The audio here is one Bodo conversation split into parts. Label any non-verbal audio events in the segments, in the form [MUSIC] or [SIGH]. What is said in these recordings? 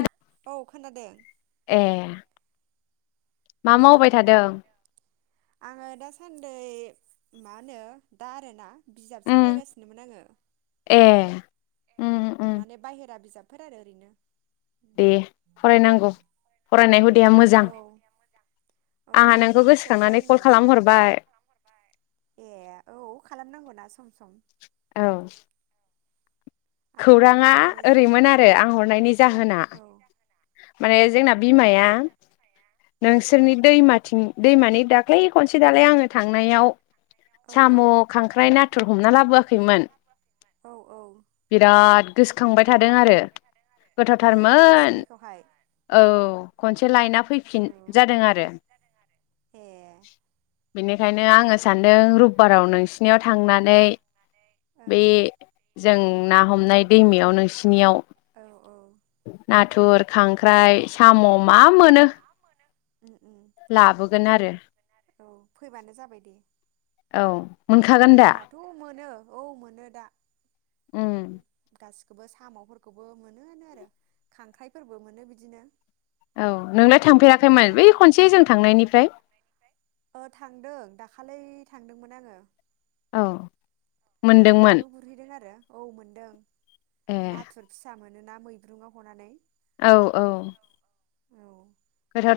औ औ खोनादों ए मा मावबाय थादों? आंङो दासान्दि मा होनो दा आरोना बिजाबसो उम फरायगासिनोमोन आंङो ए उम उम माने बाहेरा बिजाब फोर आरो ओरैनो दे फरायनांगौ। फरायनाय हुद दे मोजां औ औ आंहा ओरैनो नोंखौ थास्लायस्लाय गोसोखांनानै कल होननानै खालामहरबाय ए औ खालामनांगौना सम सम औ आंहाबो खौराङा हरबाय थानाय जालाय ओरैमोन लाङा आरो आं हरनायनि जाहोना औ माने माबायदि जोंना बिमाया औ नोंसोरनि दैमाथिं दैमानि दाख्लै खनसे दालाय आंङो थांनायाव औ औ साम' खांख्राइ ना नाथुर हमना लाबोआखैमोन? औ औ बिराद गोसोखांबाय थादों आरो ए गोथावथारमोन खनसेनिखौहाय औ खनसे लायना फैफिन औ जादों आरो ए बेनिखायनो आंङो सानदों रबिबाराव नोंसिनियाव थांनानै ओं बे जों ना हमनाय दैमायाव नोंसिनियाव औ औ नाथुर खांख्राइ साम' मा मोनो लाबोगोन लाबोगोन आरो आरो औ फैबानो जाबाय दे औ औ मोनखागोन दा दाथ' मोनो औ मोनो उम गासि बो साम'फोरखौबो मोनोआनो आरो खांख्राइफोरबो मोनो बिदिनो औ नोंला दा थांफेराखैमोन बै आरो खनसे जों थांनायनिफ्राय ओ थांदों दाखाालै थांदोंमोन आंङो औ माने मोनदोंमोन नाल गुरहैदों आरो औ मोनदों ए नाथुर फिसा मोन मानोना मैद्रुङाव हनानै औ औ औ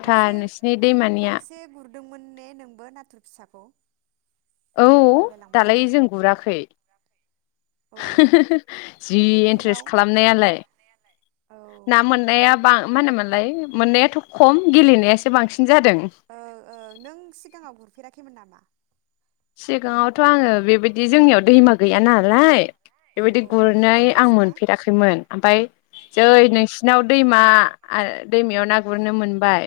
खनसे नोंसिनि दैमानिया खनसे गुरदोंमोन ने नोंबो नाथुर फिसाखौ औ बावलायलांबाय दालाय आङो जों गुराखै औ हे-हे-हे जि मैब्रुआव इन्ट्रेस्ट खालामनायालाय औ ना मोननाया मा होनोमोनालाय मोननायाथ' खम गेलेनायासो बांसिन जादों। नों सिगाङाव गुरफेराखैमोन नामा? ने? सिगाङावथ' आङो बेबायदि बिदि जोंनियाव दैमा गैया नालाय औ बेबायदि औ बेयावनो गुरनै आं फास ना मोनफेराखैमोन ओमफ्राय औ ओ जै नोंसिनाव दैमा आरो दैमायाव ना गुरनो मोनबाय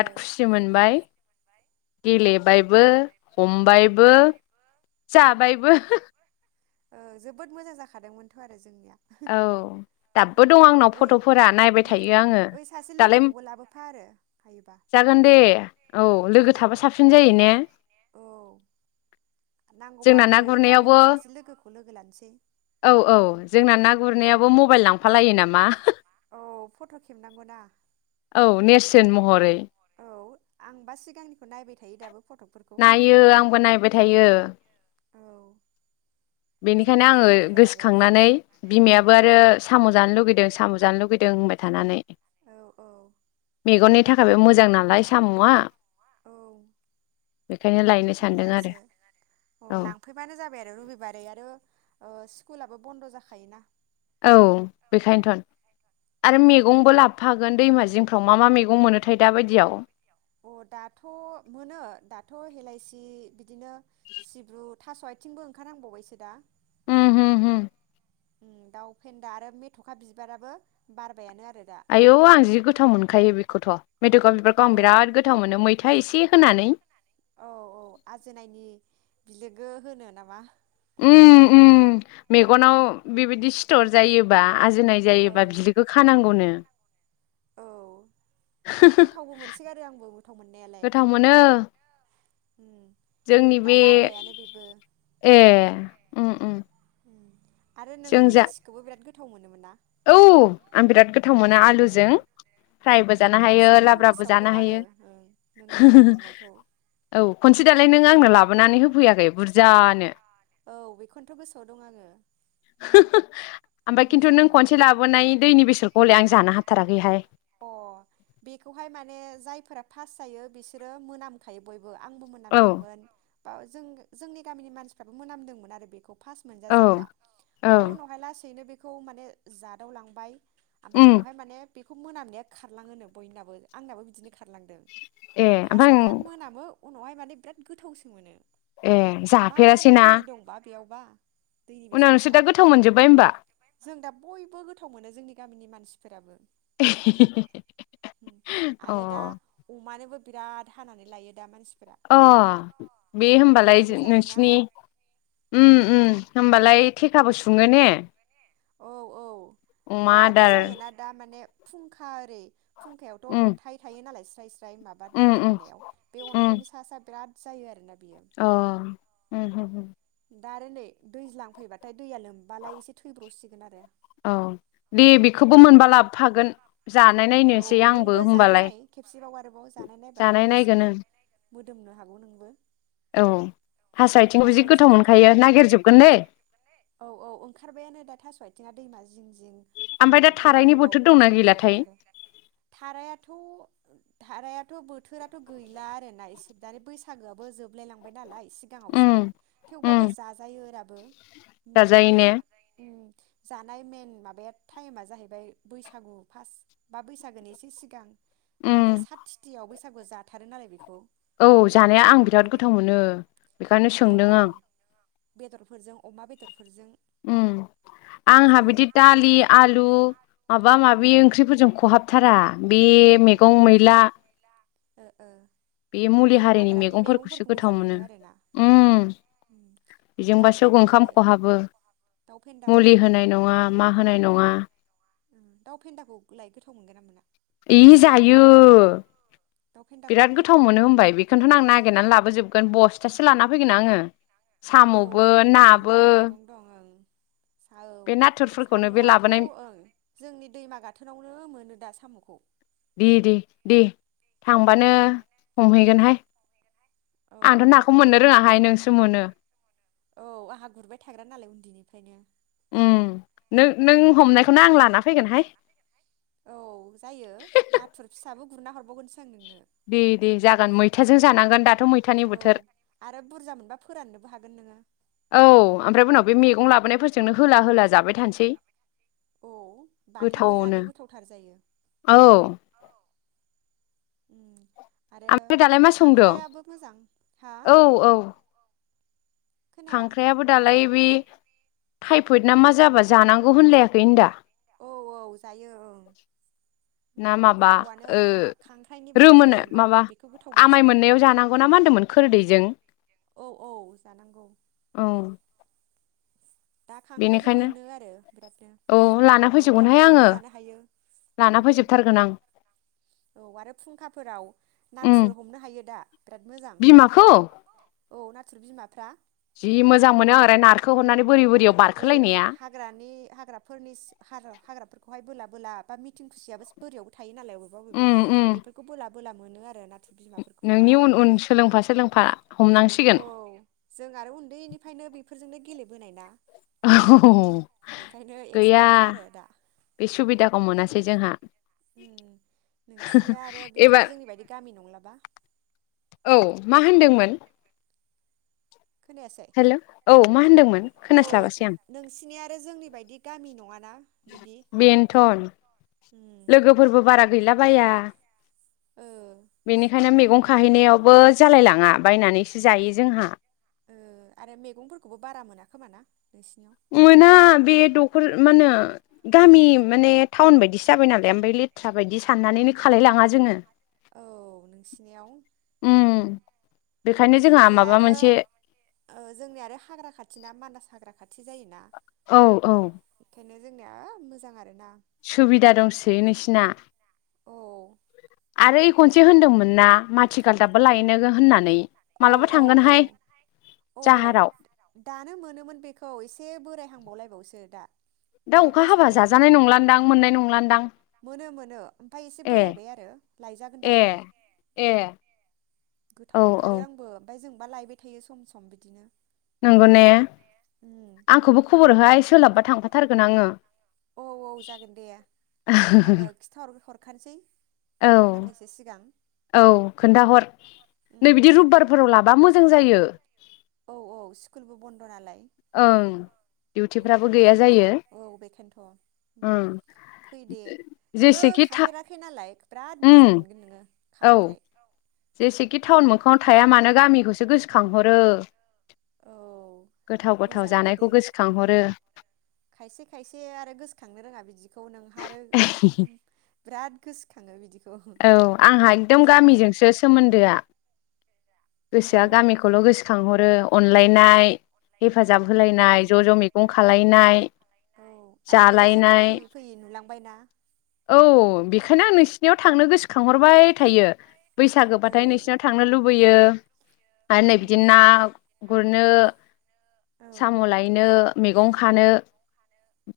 ओ खुसि मोनबाय द ओ गेलेबायबो खबाइबो औ ओ जाबायबो जोबोद मोजां जाखादोंमोनथ' आरो जोंनिया औ दाबो उम दं आंनाव ओइ फट'फोरा नायबाय उम थायो आङो ओइ सासे दालाय लोगोखौबो लाबोफा आरो हायोबा जागोन दे औ लोगो उम थाबा साबसिन जायो ने औ नांगौबा जोंना ना आंबो ओइ गामिनि गुरनायावबो सासे लोगोखौ लोगो लानोसै औ औ गुरनायाबो मबाइल लांफालायो नामा औ फट' खेबनांगौना औ नेरसोन महरै औ आंबा सिगांनिखौ नायबाय थायो दाबो फट'फोरखौ नायो आंबो नायबाय थायो औ मोजां बेनिखायनो आङो भिडिअ'फोराबो गोसोखांनानै ाबो आरो साम' जानो लुुबैदों साम' जानो लुगैदों होनबाय थानानै औ औ मेगननि थाखायबो मोजां मोजां नालाय साम'आ औ बेखायनो लायनो सानदों आरो मोजांसो औ लांफैबानो जाबाय आरो रबिबारै आरो स्कुलाबो बन्द' जाखायोना औ बेखायनोथ' आरो उम मैगंबो लाबोफागोन दैमाजों जिंफ्राव मा मा मैगं मोनोथाय दााबायदियाव अ दाथ' मोनो दाथ' हेलाइसि बिदिनो सिब्रु थास' आथिंबो ओंखारहांबावबायसो दा। उय हम हम। उम दाउ फेन्दा आरो मेथ'खा बिबाराबो बारबायानो आर आयौ आं जि गोथाव मोनखायो बेखौथ'। मेथका बिबारखौ औ आं बिराद गोथाव मोनो मैथा इसेह होननानै औ औ आजोननायनि बिलोग गो होनो नामा। उम उम मेगनाव बिबायदि सिथर जायोबा। आजोनाय जायोबा बिलोगो खानांगौनो‌। औ‌। गोथावबो मोनसो गारो आंबोब गोथाव मोनो। उम जोंनि दा बे बारबायानो बेबो ए उम उम। उम आरो नोङो जों जा हलाइसिखौबो बिराद गोथ थाव मोनोमोन ना। औ आं बिरााद गोथ थाव मोनो औ आलुजों फ्रायबो उम जानो हायो खनसेनिखौ लाब्राबो गोसोआव दं जानो आङो हायो ओं नों गोथाव मोननायखौ औ खनसे दालाय नों आंनो लाब बोनानै होफैयाखै बुरजानो। औ बेखौनोथ' गोसोआव दं आङो मोजाङानो मोन ना। बोनाय दैनि बेसरखौ हलाय आं जानो हाथाराखैहाय। अ बेखौहाय माने जायफोरा फास जायो बिसोरो मोनामखायो बयब बो आंबो औ मोनामदोंमोन। बा जों जोंनि गामिनि मानसिफ्राबो मोनामदोंमोन आरो बेखौब फास औ मोनजाजेनबा औ उमफाय उनावहाय लासैनो बेख खौ माने जादाव लांबाय। आमफ्राय उम उनावहाय माने बेख खौ मोनामनाया खारलाङोनो बयनाबो आंनाबो बिदिनोख खारलांदों ए ओमफ्राय फासटआव बिराद आं मोनामो उ उनावहाय माने बिराद गोथावसो मोनो। ए जाफेरासैना। बा। उनाव नोंसोददा गोथाव मोनजोब्बाय होनोमबा। जों दा बयबो गोथाव मोनो जोंनि गामिनि मानसिफोराबो। आरो दा अ अमानोबो बिराद हानानै लायो दा मानसि अ बे होमबालाय अमायाबो जायोना नोंसिनि होमबालाय थेखाबो सुङो ने औ औ अमा बिराद आदार जायोना दा माने फुंखा आरि फुंखायावथ' उम अन्थाइ थायो नालाय जाय माबा दै उम उम बोहैनायाव बे उम अन्थाइनि सा सा बिराद जायोआरो [UNINTELLIGIBLE] अ उम उम उम। दा आरो नै दैज्लां फैबाथाय दैया लोमबालाय एसे थैब्र'सिगोन आरो। औ दे बेखौबो मोनबा दा लाबोफागोन जानाय औ नायनोसै आंबो नोंबो जानाय होमबालाय नाय खेबसेबाव आरोबाव नायबाथाय जानाय नायगोन लासैनो मोदोमनो हागौ नोंबो औ थास आथिं जि गोथाव मोनखायो नागिरजोबगोन दै [UNINTELLIGIBLE] औ औ ओंखारबायानो दा थास' आथिं दैमा ओमफ्राय दा [INAUDIBLE] गोलाव थारायनि गोलाव बोथोर दंना मोजां मोजां गैलाथाय हरथारो थारायाथ' थाराया [UNINTELLIGIBLE] थ' बोथोराथ' गैला आरोना एसे दानि बैसागोआबो जोबलाय लांबाय नालाय। उम सिगांङावसोमोन [UNINTELLIGIBLE] उम थेवबाबो जाजायो राबो जाजायो बिनि ने [UNINTELLIGIBLE] जानाय मइेन माबाया थाइमा जाहैबाय बैसागु फार्स्ट बा बैसागोनि एसे सिगां [UNINTELLIGIBLE] माने [UNINTELLIGIBLE] उम बैस बैसागु जाथारो नालाय बेखौ। औ जानाया आं बिराद बिदि गोथाव मोनो बेखायनो स औ सोंदों औ आं। बेदरफोरजों अमा बेदर। ओम आंहा बिदि दालि आलु माबा ओ माबि ओंख्रिफोरजों खहाबथारा। बे अ मैगं मैला। ओ ओ। बे मुलि हारिनि हाग्रानि मैगंफोरखौसो मैगंफोरखौ गोथाव मोजां मोनो आरोना ओम उम दाउ बेजोंबासो ओंखाम फेन्दाखौलाय खहाबो दाउ फेन्दाखौ मुलि होनाय नङा मा होनाय नङा। दाउ फेन्दाखौ लाय गोथाव [UNINTELLIGIBLE] इ जायो दाउ बिराद फेन्दाखौबो गोथाव मोनो होनबाय बेखौथ' आं नागिरनानै लाबोजोब गोन बस्टासे [UNINTELLIGIBLE] नाबो बे नाथुरफोरखौनो बे लाबोनाय [INAUDIBLE] दे दे। दे थांबानो हमहैगोनहाय। [UNINTELLIGIBLE] औ आंथ' नाखौ मोननो रोङाहाय नोंसो मोनो आंहा गुरबाय थाग्रा नालाय। ओम नों नों हमनायखौनो आं लाना फैगोनहाय। औ जायो नाथुर फिसाबो गुरना हरबावगोनसो। आं नोंनो दे दे जागोन मैथाजों जानांगोन दाथ' उम मैथानि औ बोथोर आरो बुरजा मोनबा फोराननोबो हागोन नोङो औ ओमफ्राय उनाव बे मैगं लाबोनायफोरजोंनो होला होला जाबाय थानोसै। औ बाथोनबो गोथावनो जानो गोथावथार जायो औ ओमफ्राय औ। उम। आरो दालाय मा संदों खांख्राइआबो मोजां हा औ औ। खांख्रायाबो दालाय बे थाइफयद ना मा जाबा जानांगौ होनलायाखै होनदा? औ औ जायो औ। ना माबा ओ बे रोमोनो मेलेमा माबा बेखौ गोथाव मोनसो आमाय गारो। मोननायाव जानांगौ ना मा होनदोंमोन खोरदैजों? औ औ जानांगौ औ दा खांख्राइबो बेनिखायनो मोनो आरो बिरादनो औ लाना फैजोबगोनहाय मैथाफोरजोंबो आङो जानो हायो। लाना फैजोबथारगोन आं औ आरो फुंखाफोराव उम नाथुर हमनो हायो दा? बिराद मोजां बिमाखौ औ ना बिमाफ्रा जि मोजां मोनो ओरै नारखो हरनानै ओम बोरि बोरियाव ओरै बारखोलायनाया हाग्रानि हाग्राफोरनिस हाग्रा हाग्राफोरखौहाय बोलाब बोला बा मिथिं खुसियाबो बोरैयावबो थायो नालाय बबेबा बबेबा उम उम बेफोरखौ बोला बोला मोनो आरो ना। बिमाफोरखौ नोंनि उन बिरादनो उन सोलोंफा सोलोंफा औ हमनांसिगोन जों आरो उन्दैनिफ्रायनो बे नो गेलेबोनाय ना। औ बेखायनो गैया एक्सपार्टखा आरो दा बे सुबिदाखौ मोना सै जोंहा। नोंसिनिया आरो बिदि एबार जोंनि बायदि गामि नंलाबा? औ मा होनदोंमोन? खोनायासै? हेल' औ मा होन्दोंमोन औ नोंसिनि आरो जोंनि बायदि गामि नङा। बेन्थन। उम लोगोफोरबो बारा गैलाबाया। ओ बेनिखायनो मेगं खाहैनायावबो जालायलाङा बायनानैसो जायो जोंहा। ओ आरो मेगंफोरखोबो बारा मोना खोमा ना नोंसिनि मोना बे दखल मानो गामि माने टाउन बादिसो जाबाय नालाय ओमफाय लेथ्रा बादि साननानैनो खालाय लांङा जोङो। औ नोंसिनियाव उम बेखायनो जोंहा जोंनिया माबा आरो मोनसे जोंनिया आरो हाग्रा खाथिनाा मानास हाग्रा खा खाथि जायोना औ बेखायनो जोंनिया ओ मोजां आरो ना। सुबिदा दंसोयो नोंसिना। औ आरो ओय खनसे होनदोंमोन ना मा औ औ मालाबा औ औ थांगोनहाय औ जाहाराव दानो मोनोमोन बेखौ एसे बोरायहांबावलाय बावसो दा दा माने अखा हाबा बैसागु जाजानाय नंलान्दां मोननाय नंलान्दां मोनो मोनो ओमफाय एसे ए बोरायबाय आरो लायजागोन ए दाबो ए। औ गोथाव औ मोनथारो आंबो ओमफाय जों बा लायबाय थायो सम सम बिदिनो नंगौ ने उम आंखौबो खबरहोहाय सोलाबबा थांफा थारगोन आंङो। औ औ जागोन दे आंङो खिथाहर औ हरखानोसै औ साननैसो सिगां। औ खोन्थाहर नै उम बिदि रुबबारफोराव लाबा मोजां जायो। जायो औ औ स्कुलबो बन्द' नालाय ओं डिउटिफ्राबो गैया जायो ओ बेखायनो मानसिफ्राबो गैया जायो औ ओं बेखायनोथ' फै दे नोंङो जेसेखि था खाफेराखै नालाय बेराद मोजां उम मोनगोन नोंङो। खाबाथाय औ। जेसेखि टाउन मोखाङाव थाया मानो गामिखौसो औ गोसोखांहरो। औ गोथाव गोथाव मोजाङानो दे जानायखौ गोसोखांहरो गोसो खांहरो खायसे खायसे आरो गोसोखांनो रोङा बिदिखौ नोंहा आरो बिराद गोसोखाङो बिदि औ आंहा एकदम गामिजोंसो सोमोन्दोआ। गोसोआ औ गामिखौल' गोसोखांहरो। अनलायनाय हेफाजाब होलायनाय ज' ज' मैगं खालायनाय जानाय लोंनाय औ जालायनाय आं औ बेखायनो आं नोंसि थांनो गोसोखांहरबाय थायो। बैसागो बाथाय नोंसिनाव थांनो लुबैयो आरो नै बिदि ना गुर नो साम' थांनो लायनो मैगं खानो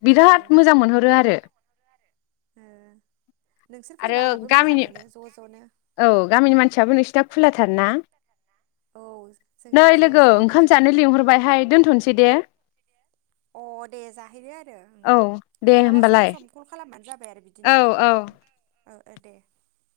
बिराद मोजां मोनहरो आरो। लुबैयो नोंसोर आरो फैबा आहाबो मोजां गामिनि मोनो ज' ज'नो औ गामिनि मानसियाबो नोंसिना खुलाथार ना औ नै जोंनिया ज' लोगो ज' ओंखाम बिदिनो जानो लिंहरबायहाय दोनथ'नोसै। दे। अ' दे जाहैदो आरो औ दे मालाबा सम होमबालाय सम कल खालामबानो जाबाय आरो बिदिनो औ दे। औ औ ओ दे।